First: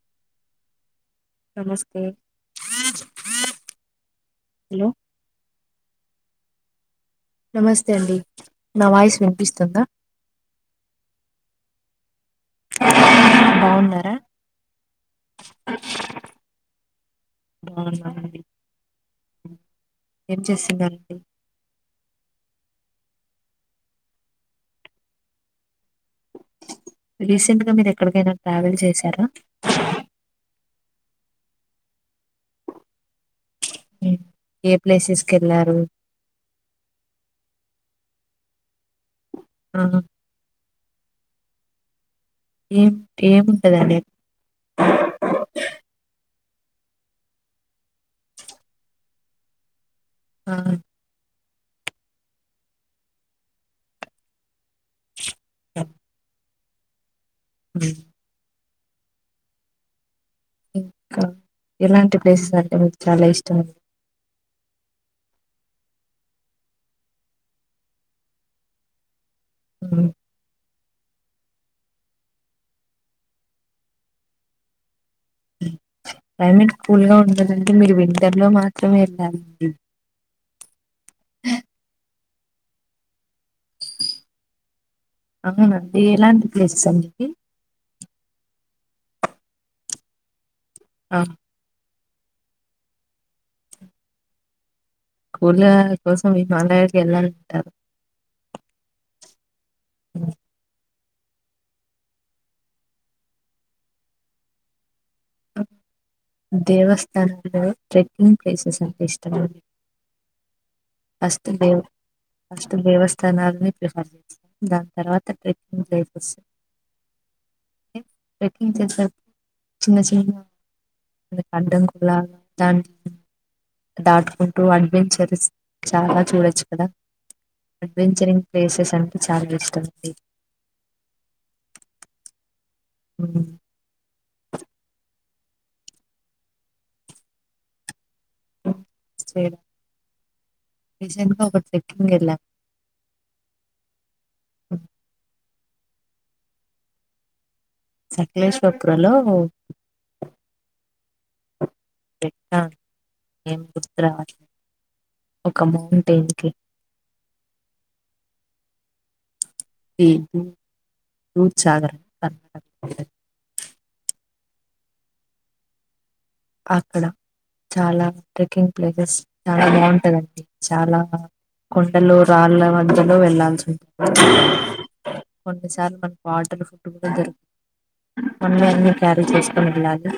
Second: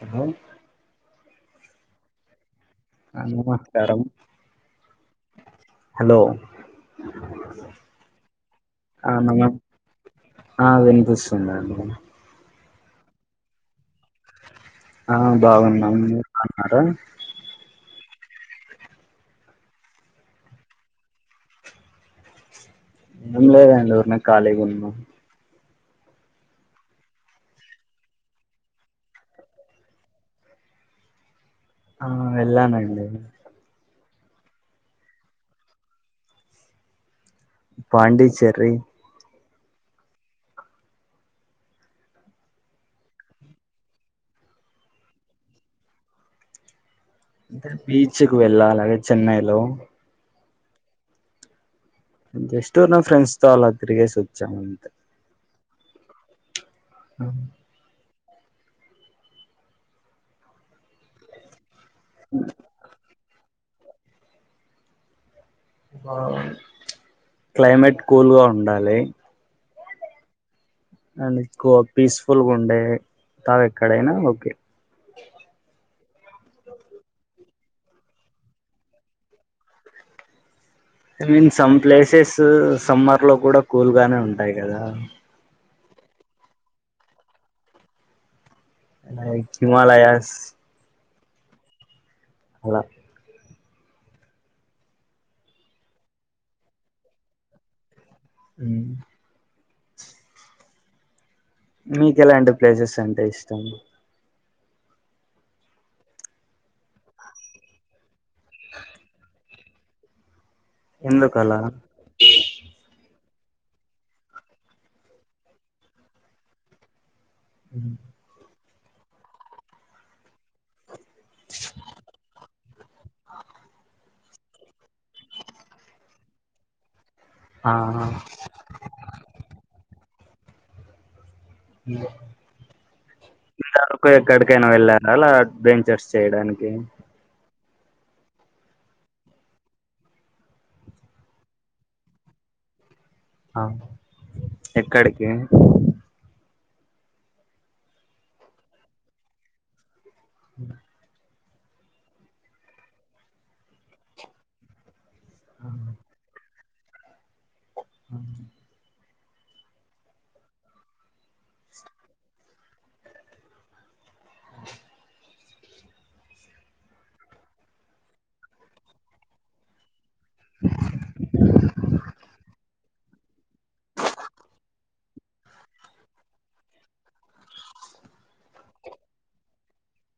Hello నమస్తే ఆ నమస్కారం హలో హలో నమస్తే అండి నా ఆ వాయిస్ నమస్ వినిపిస్తుందా ఆ వినిపిస్తుందండి బావున్నారా ఆ బాగున్నాం మీరు బావున్నారా అవునండి ఏం చేసిందండి ఏం లేదండి ఊరినే ఖాళీ గా ఉన్న రీసెంట్గా మీరు ఎక్కడికైనా ట్రావెల్ చేశారా ఆ వెళ్ళానండి ఉమ్. ఏ ప్లేసెస్ కి వెళ్ళారు పాండిచ్చేరి ఆ ఏం ఏముంటదండి అంటే బీచ్కి వెళ్ళాలి చెన్నైలో ఆ జస్ట్ నా ఫ్రెండ్స్ తో అలా తిరిగేసి వచ్చాము అంతే ఆ హ్మ్ ఇంకా ఎలాంటి ప్లేసెస్ అంటే మీకు చాలా ఇష్టం క్లైమేట్ కూల్ గా ఉండాలి ఉమ్. అండ్ ఎక్కువ పీస్ఫుల్ గుండే తావెక్కడైనా ఓకే క్లైమేట్ కూల్ గా ఉండాలంటే మీరు వింటర్ లో మాత్రమే ఎళ్ళాలండి I mean some places summer లో కూడా కూల్ గానే ఉంటాయి కదా ఏం అండి ఎలాంటి ప్లేసెస్ అండి లైక్ హిమాలయాస్ ఆ అలా [inaudible] కోసం హిమాలయాలకి వెళ్ళాలంటారు ఉమ్ మీకు ఎలాంటి ప్లేసెస్ అంటే ఇష్టం దేవస్థానంలో టేకింగ్ ప్లేసెస్ అంటే ఇష్టం ఫస్ట్ ఎందుకలా దేవుడు ఫస్ట్ దేవస్థా తనాలని [unintelligible] దాని తర్వాత టేకింగ్ ప్లేసెస్ హ ఏం చేసర్ చిన్న చిన్న అడ్డం కూడాలా దాన్ని దాటుకుంటూ అడ్వెంచర్స్ చాలా చూడచ్చు కదా ఆ అడ్వెంచరింగ్ ప్లేసెస్ అంటే చాలా ఇష్టం ది ఉ [unintelligible] ఎక్కడికైనా వెళ్ళారా అలా అడ్వెంచర్స్ చేయడానికి [unintelligible] ఆ ఎక్కడికి సకలేేశ్వపురాలో ఉ ఎట్ట ఏం గుర్తురావట్లే ఒక మౌంటైన్ కి ఆ [unintelligible] ఆ అక్కడ చాలా టేకింగ్ ప్లేసెస్ చాలా బాగుంటదిండి చాలా కొండలు రాళ్ళ మధ్యలో వెళ్లాల్సి ఉంటు కొన్నిసార్లు మన పాటలు [unintelligible] మనమేఅని క్యారి చేసుకునిలాలి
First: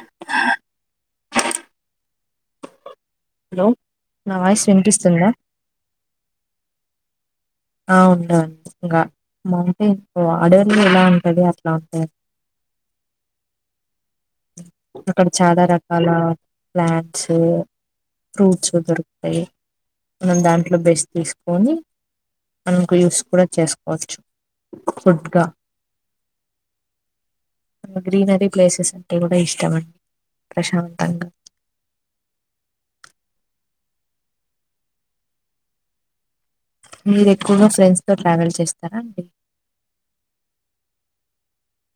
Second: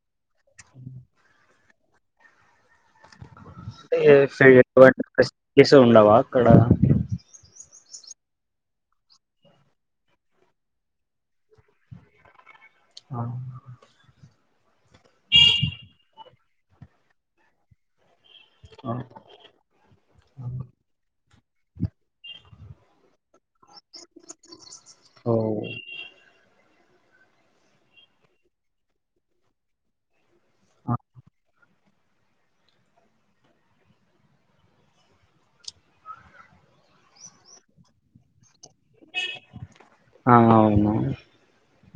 హలో అంటే నా వాయిస్ [unintelligible] వినిపిస్తుందా ఫస్ ఉండవా అక్కడ ఆ ఉండలి ఇంకా మౌంటెన్ ఆర్డర్లు ఎలా ఉంటాంది అట్లా ఉంటాయి ఆ అక్కడ చాలా రకాల ప్యాంట్స్ ఫ్రూట్స్ ఆ దొరుకుతాయి మనం దాంట్లో బెస్ తీసుకొన్ని మనకు యూస్ కూడా చేసుకోవచ్చు ఫుడ్ ఓ గా గ్రీనరీ ప్లేసెస్ అంటే కూడా ఇష్టం అండి ప్రశాంతంగా మీరు ఎక్కువగా ఫ్రెండ్స్ తో ట్రావెల్ చేస్తా ఆ అవునవును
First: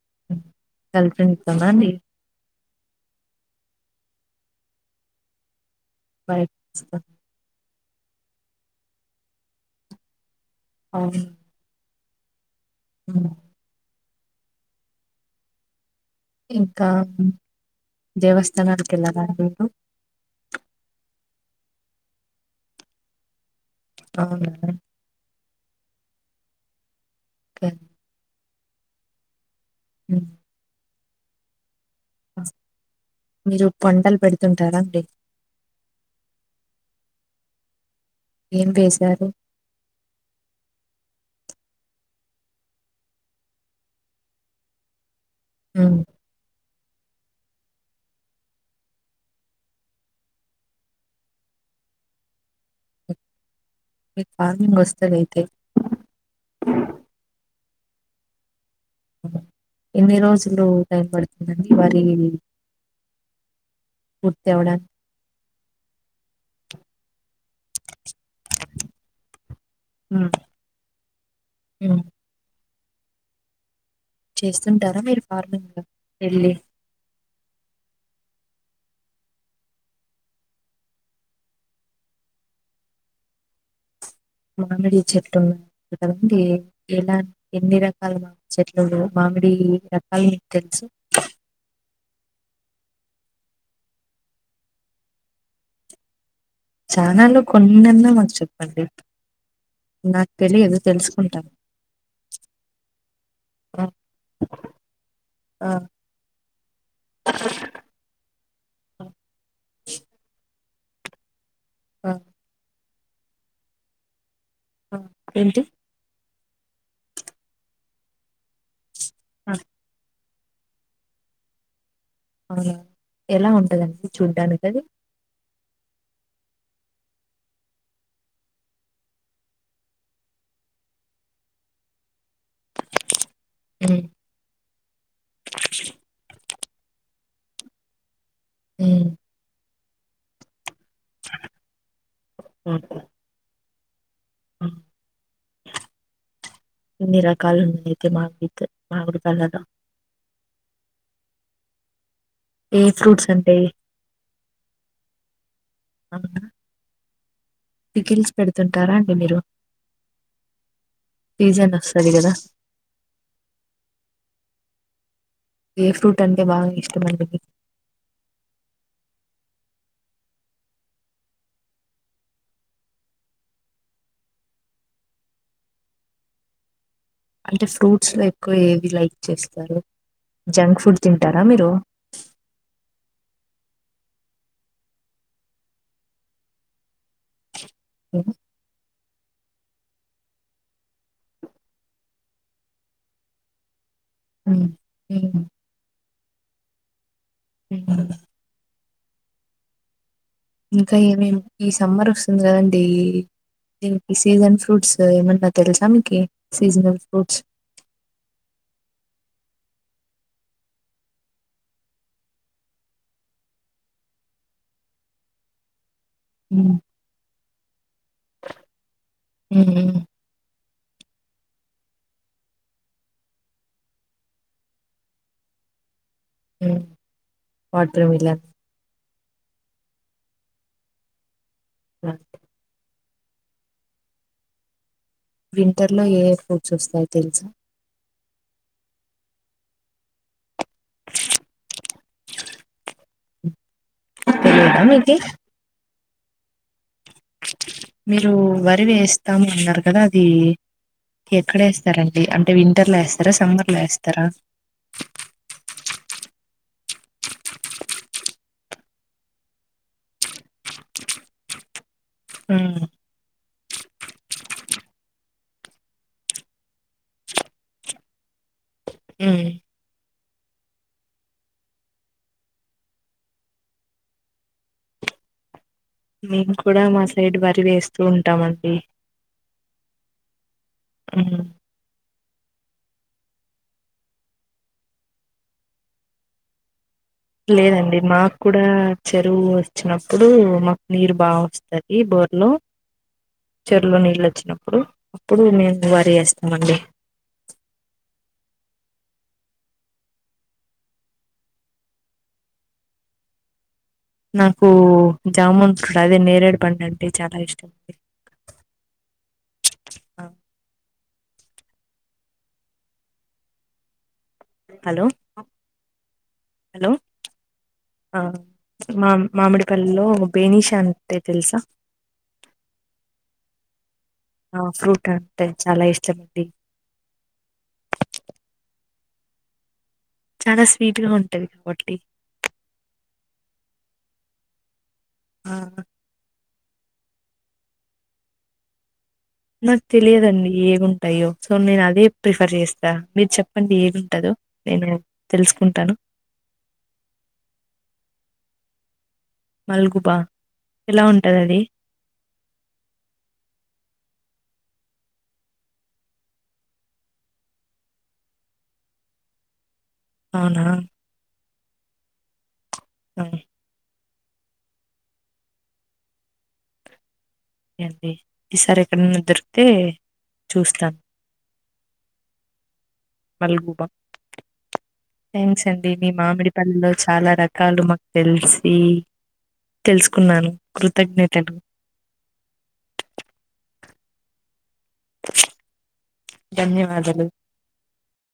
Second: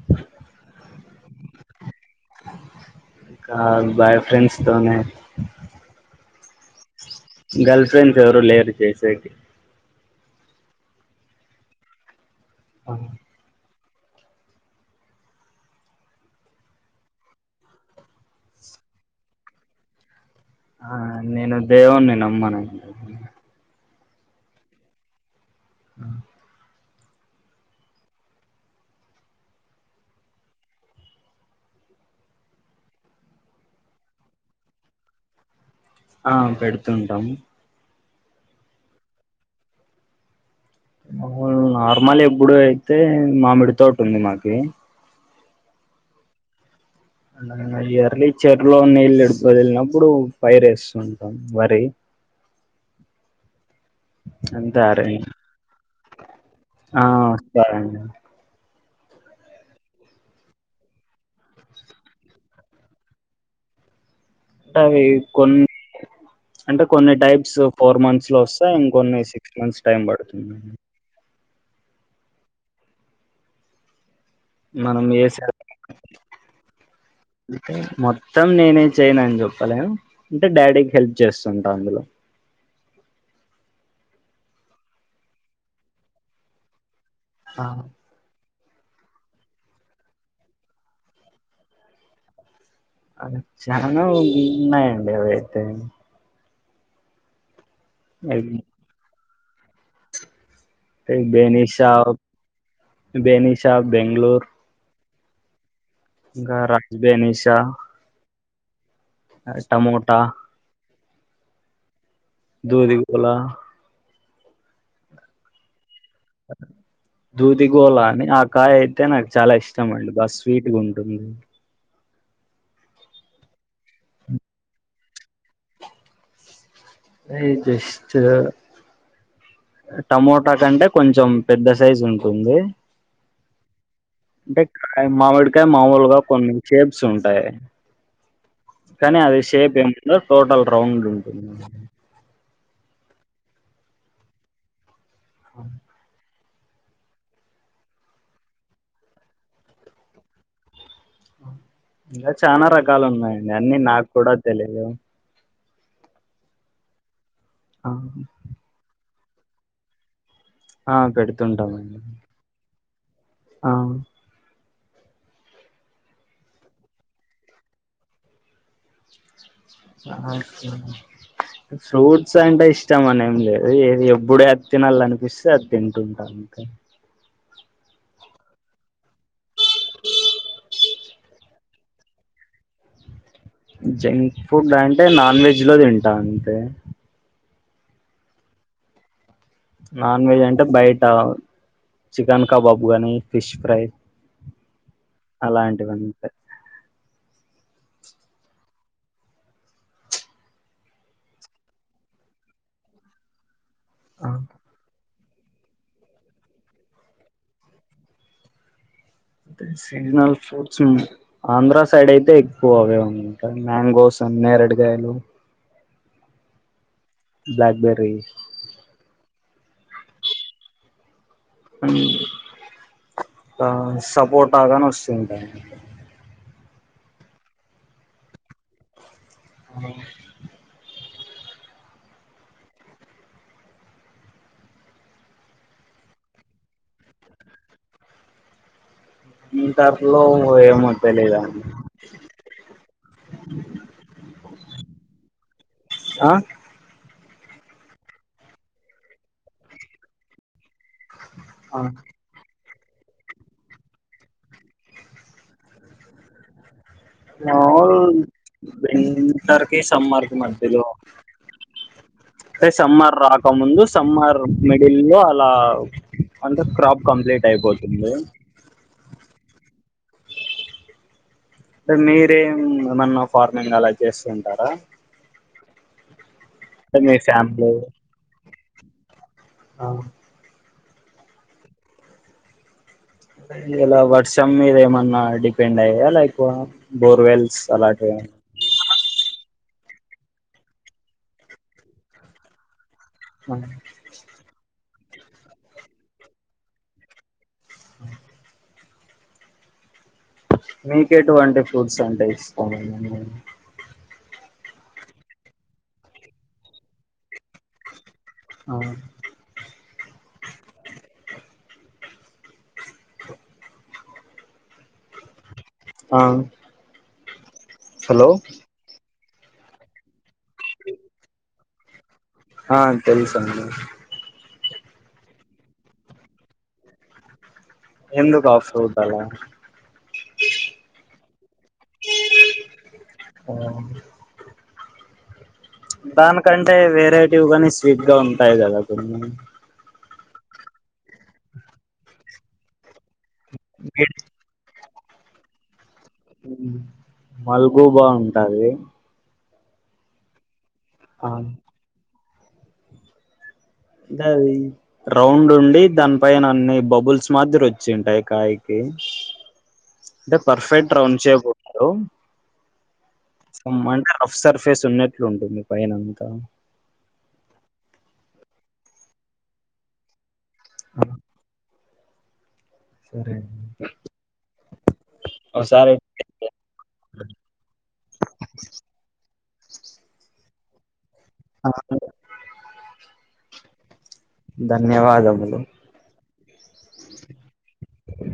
[unintelligible] ఇంకా బాయ్ ఫ్రెండ్స్ తో నే బయటస్ కా గర్ల్ ఫ్రెండ్స్ ఎవరు లేరు చేసేకి అవు అ హ్మ్ ఇంకా దేవస్థానాలకు వెళ్లాలా మీరు ఆ నేను దేవుని నమ్మను అవునా ఆ [unintelligible] హ్మ్ మీరు కొండల్ పెడుతుంటారాడి ఆ పెడుతుంటామ్ ఏం వేశారు ఓమ్ నార్మల్ ఎప్పుడు అయితే మామిడితోటి ఉంది మాకి హ్మ్ అ ఎర్లీ చెర్ లో నీళ్ళు ఎక్కువ వదిలినప్పుడు పైరు వేస్తుంటాం వరి మీకు ఆ ఫార్మింగ్ సరే వస్తది అయితే ఆ వరేండి ఎన్ని రోజులు టైం పడుతుందండి వరి [inaudible] అంటే అవ్వడానికి అవి కొన్ అంటే కొన్ని టైప్స్ ఫోర్ మంత్స్ లో వస్తాయి ఇంకొన్ని సిక్స్ మంత్స్ టైమ్ పడుతుంది హ్మ్ చేస్తుంటారా మనం మీరు ఫార్మింగ్ లో వెళ్ళి టే మొత్తం నేనే చేయనా అని చెప్పలేను అంటే డాడీకి హెల్ప్ చేస్తుంటా అందులో మామిడి చెట్టు ఉంది కదండీ వ ఎలా ఆ ఎన్ని రకాల చెట్టులు మామిడి రకాలు మీకు తెలుసు అవైతే చానా ఉన్నాయండి అవైతే చానాలో కొన్నిన్నా మాకు చెప్పండి నా తెలియదు తెలుసుకుంటాను బేనిషా బేనిషా బెంగళూరు ఆ ఇంకా రాజ్బినిషా టమోటా ఆ దు దీపులా ఏంటి దూది గోళ అని ఆ కాయ అయితే నాకు ఆ చాలా ఇష్టం అండి బస్ స్వీట్ గా ఉంటుంది అవునా ఎలా ఉంటదండి చూడ్డానికి అది ఏ జెస్టు టమోటా కంటే కొంచెం పెద్ద సైజు ఉంటుంది ఉంది ఉమ్ అంటే కాయీ మామిడికాయ మామూలుగా కొన్ని షేప్స్ ఉంటాయి ఉమ్ కానీ అది షేప్ ఏమి టోటల్ రౌండ్ ఉంటుంది ఆహ్ ఆ [inaudible] ఇన్ని రకాలు ఉన్నయ్ ఐతే మామిడితో మావిడికాయలు ఇంకా చానా రకాలు ఉన్నాయండి అంటే అన్ని నాకు కూడా తెలిదు అవునా పికిల్స్ పెడుతుంటారా అండి మీరు ఆ సీజన్ పెడుతుంటామండి వస్తది కదా ఆ ఏ ఫ్రూట్ అంటే బాగా ఇష్టమండి మీకు ఆహ్ [unintelligible] ఫ్రూట్స్ అంటే ఇష్టం అనేం లేదు ఏది ఎప్పుడు ఏది తినాలనిపిస్తే అది తింటుంటాం ఇంకా అంటే ఫ్రూట్స్ లో ఎక్కువ ఏవి లైక్ చేస్తారు జంక్ ఫుడ్ తింటారా మీరు జంక్ ఫుడ్ అంటే నాన్ వెజ్ లో తింటా అంతే హలో నాన్ వెజ్ అంటే బయట చికెన్ కబాబ్ కాని ఫిష్ ఫ్రై హ్మ్ అలాంటివన్ని [inaudible] ఇంకా ఏమేమి ఈ సమ్మర్ వస్తుంది కద అండి దీనికి సీజన్ ఫ్రూట్స్ ఏమన్నా న్న తెలుసా మీకి సీజనల్ ఫ్రూట్స్ అయితే సీజనల్ ఫ్రూట్స్ ఆంధ్ర సైడ్ అయితే ఎక్కువ అవే ఉంటయి మ్యాంగోస్ నేరేడు కాయలు హు బ్లాక్ బెర్రీ ఉ సపోటా గాని వస్తుంటాయి అండి వాటర్మీలోన్ ఆ అఓ వింటర్లో ఏ ఫ్రూట్స్ వస్తాయో తెలుసా వింటర్ లో ఏమో తిలియదు అండి తెలీదా మీకి ఆ మీరు వరి వేస్తాము అన్నారు కదా అది ఆ ఎక్కడేస్తారండి అంటే వి వింటర్ లో వేస్తారా సమ్మర్ లో వేస్తారా మామూలుగా వింటర్ కీ సమ్మర్కి మండ్డిలో అే హ్మ్. సమ్మార్ రాక ముందు సమ్మార్ మిడిల్ లో అలా అంత క్రాప్ కంప్లీట్ అయిపోతుంది హ్మ్ అంటే మీరేం ఏమన్నా ఫార్మింగ్ అలా చేస్తు ఉంటారా మేము కూడా మా సైడ్ వరి ఫ్యామిలీ వేస్తూ ఉంటామండి ఆ హ్మ్ ఇలా వర్షం మీద ఏమన్నా డిపెండ్ అయయా లైక్ బోర్వెల్స్ లేదండి అలాంటి మాకు కూడా చెరువు వచ్చినప్పుడు మాకు నీరు బాగా వస్తుది బోర్లో చెర్లో నీళ్ళు వచ్చినప్పుడు అప్పుడు మేము వరి చేస్తామండి మీక ఎటువంటి ఫ్రూట్స్ అంటే ఇష్టం నాకు జాముూన్ ఫ అదే నేరేడు పండు అండి చాలా ఇష్టం ఆ అ హలో ఆ హలో హలో మా మామిడిపల్లిలో బేనీష అంటే తెలుసా ఆ తెలుసా అండి ఆ ఫ్రూట్ అంటే చాలా ఇష్టమ అండి ఎందుకు ఆ ఫ్రూట్ అలా చాలా స్వీట్గా ఉంటంది కబడ్టి ఆ ఆ దానికంటే వెరైటీ కానీ స్వీట్ గా ఉంటాయి కదా కొన్నిం నాకు తెలియదండి ఏగుంటాయో సో నేను అదే ప్రిఫర్ చేస్తా మీరు చెప్ప అప్పడి ఏదింటదు నేను తెలుసుకుంటాను మల్గుగూబ ఉంటది మల్గుబా ఎలా ఉంటుంది అది అంటే అది రౌండ్ ఉండి దాని పన అన్ని బబుల్స్ మాధర వచ్చింటాయి కాయకి అంటే అవునా పర్ఫెక్ట్ రౌండ్ చేయబారు ఆ! ఓకే అంత రఫ్ సర్ఫేస్ ఉన్నట్లు ఉంటుంది మీ పైనంతా ఈసారి ఎక్కడన్న దొరికితే చూస్తాను సరే మల్గుబా థ్యాంక్స్ అండి ఒకసారి మీ మామిడిపల్లెలో చాలా రకాలు మాకు తెలిసి తెలుసుకున్నాను కృతజ్ఞ ఆ సరే ధన్యవాదములు ధన్యవాదాలు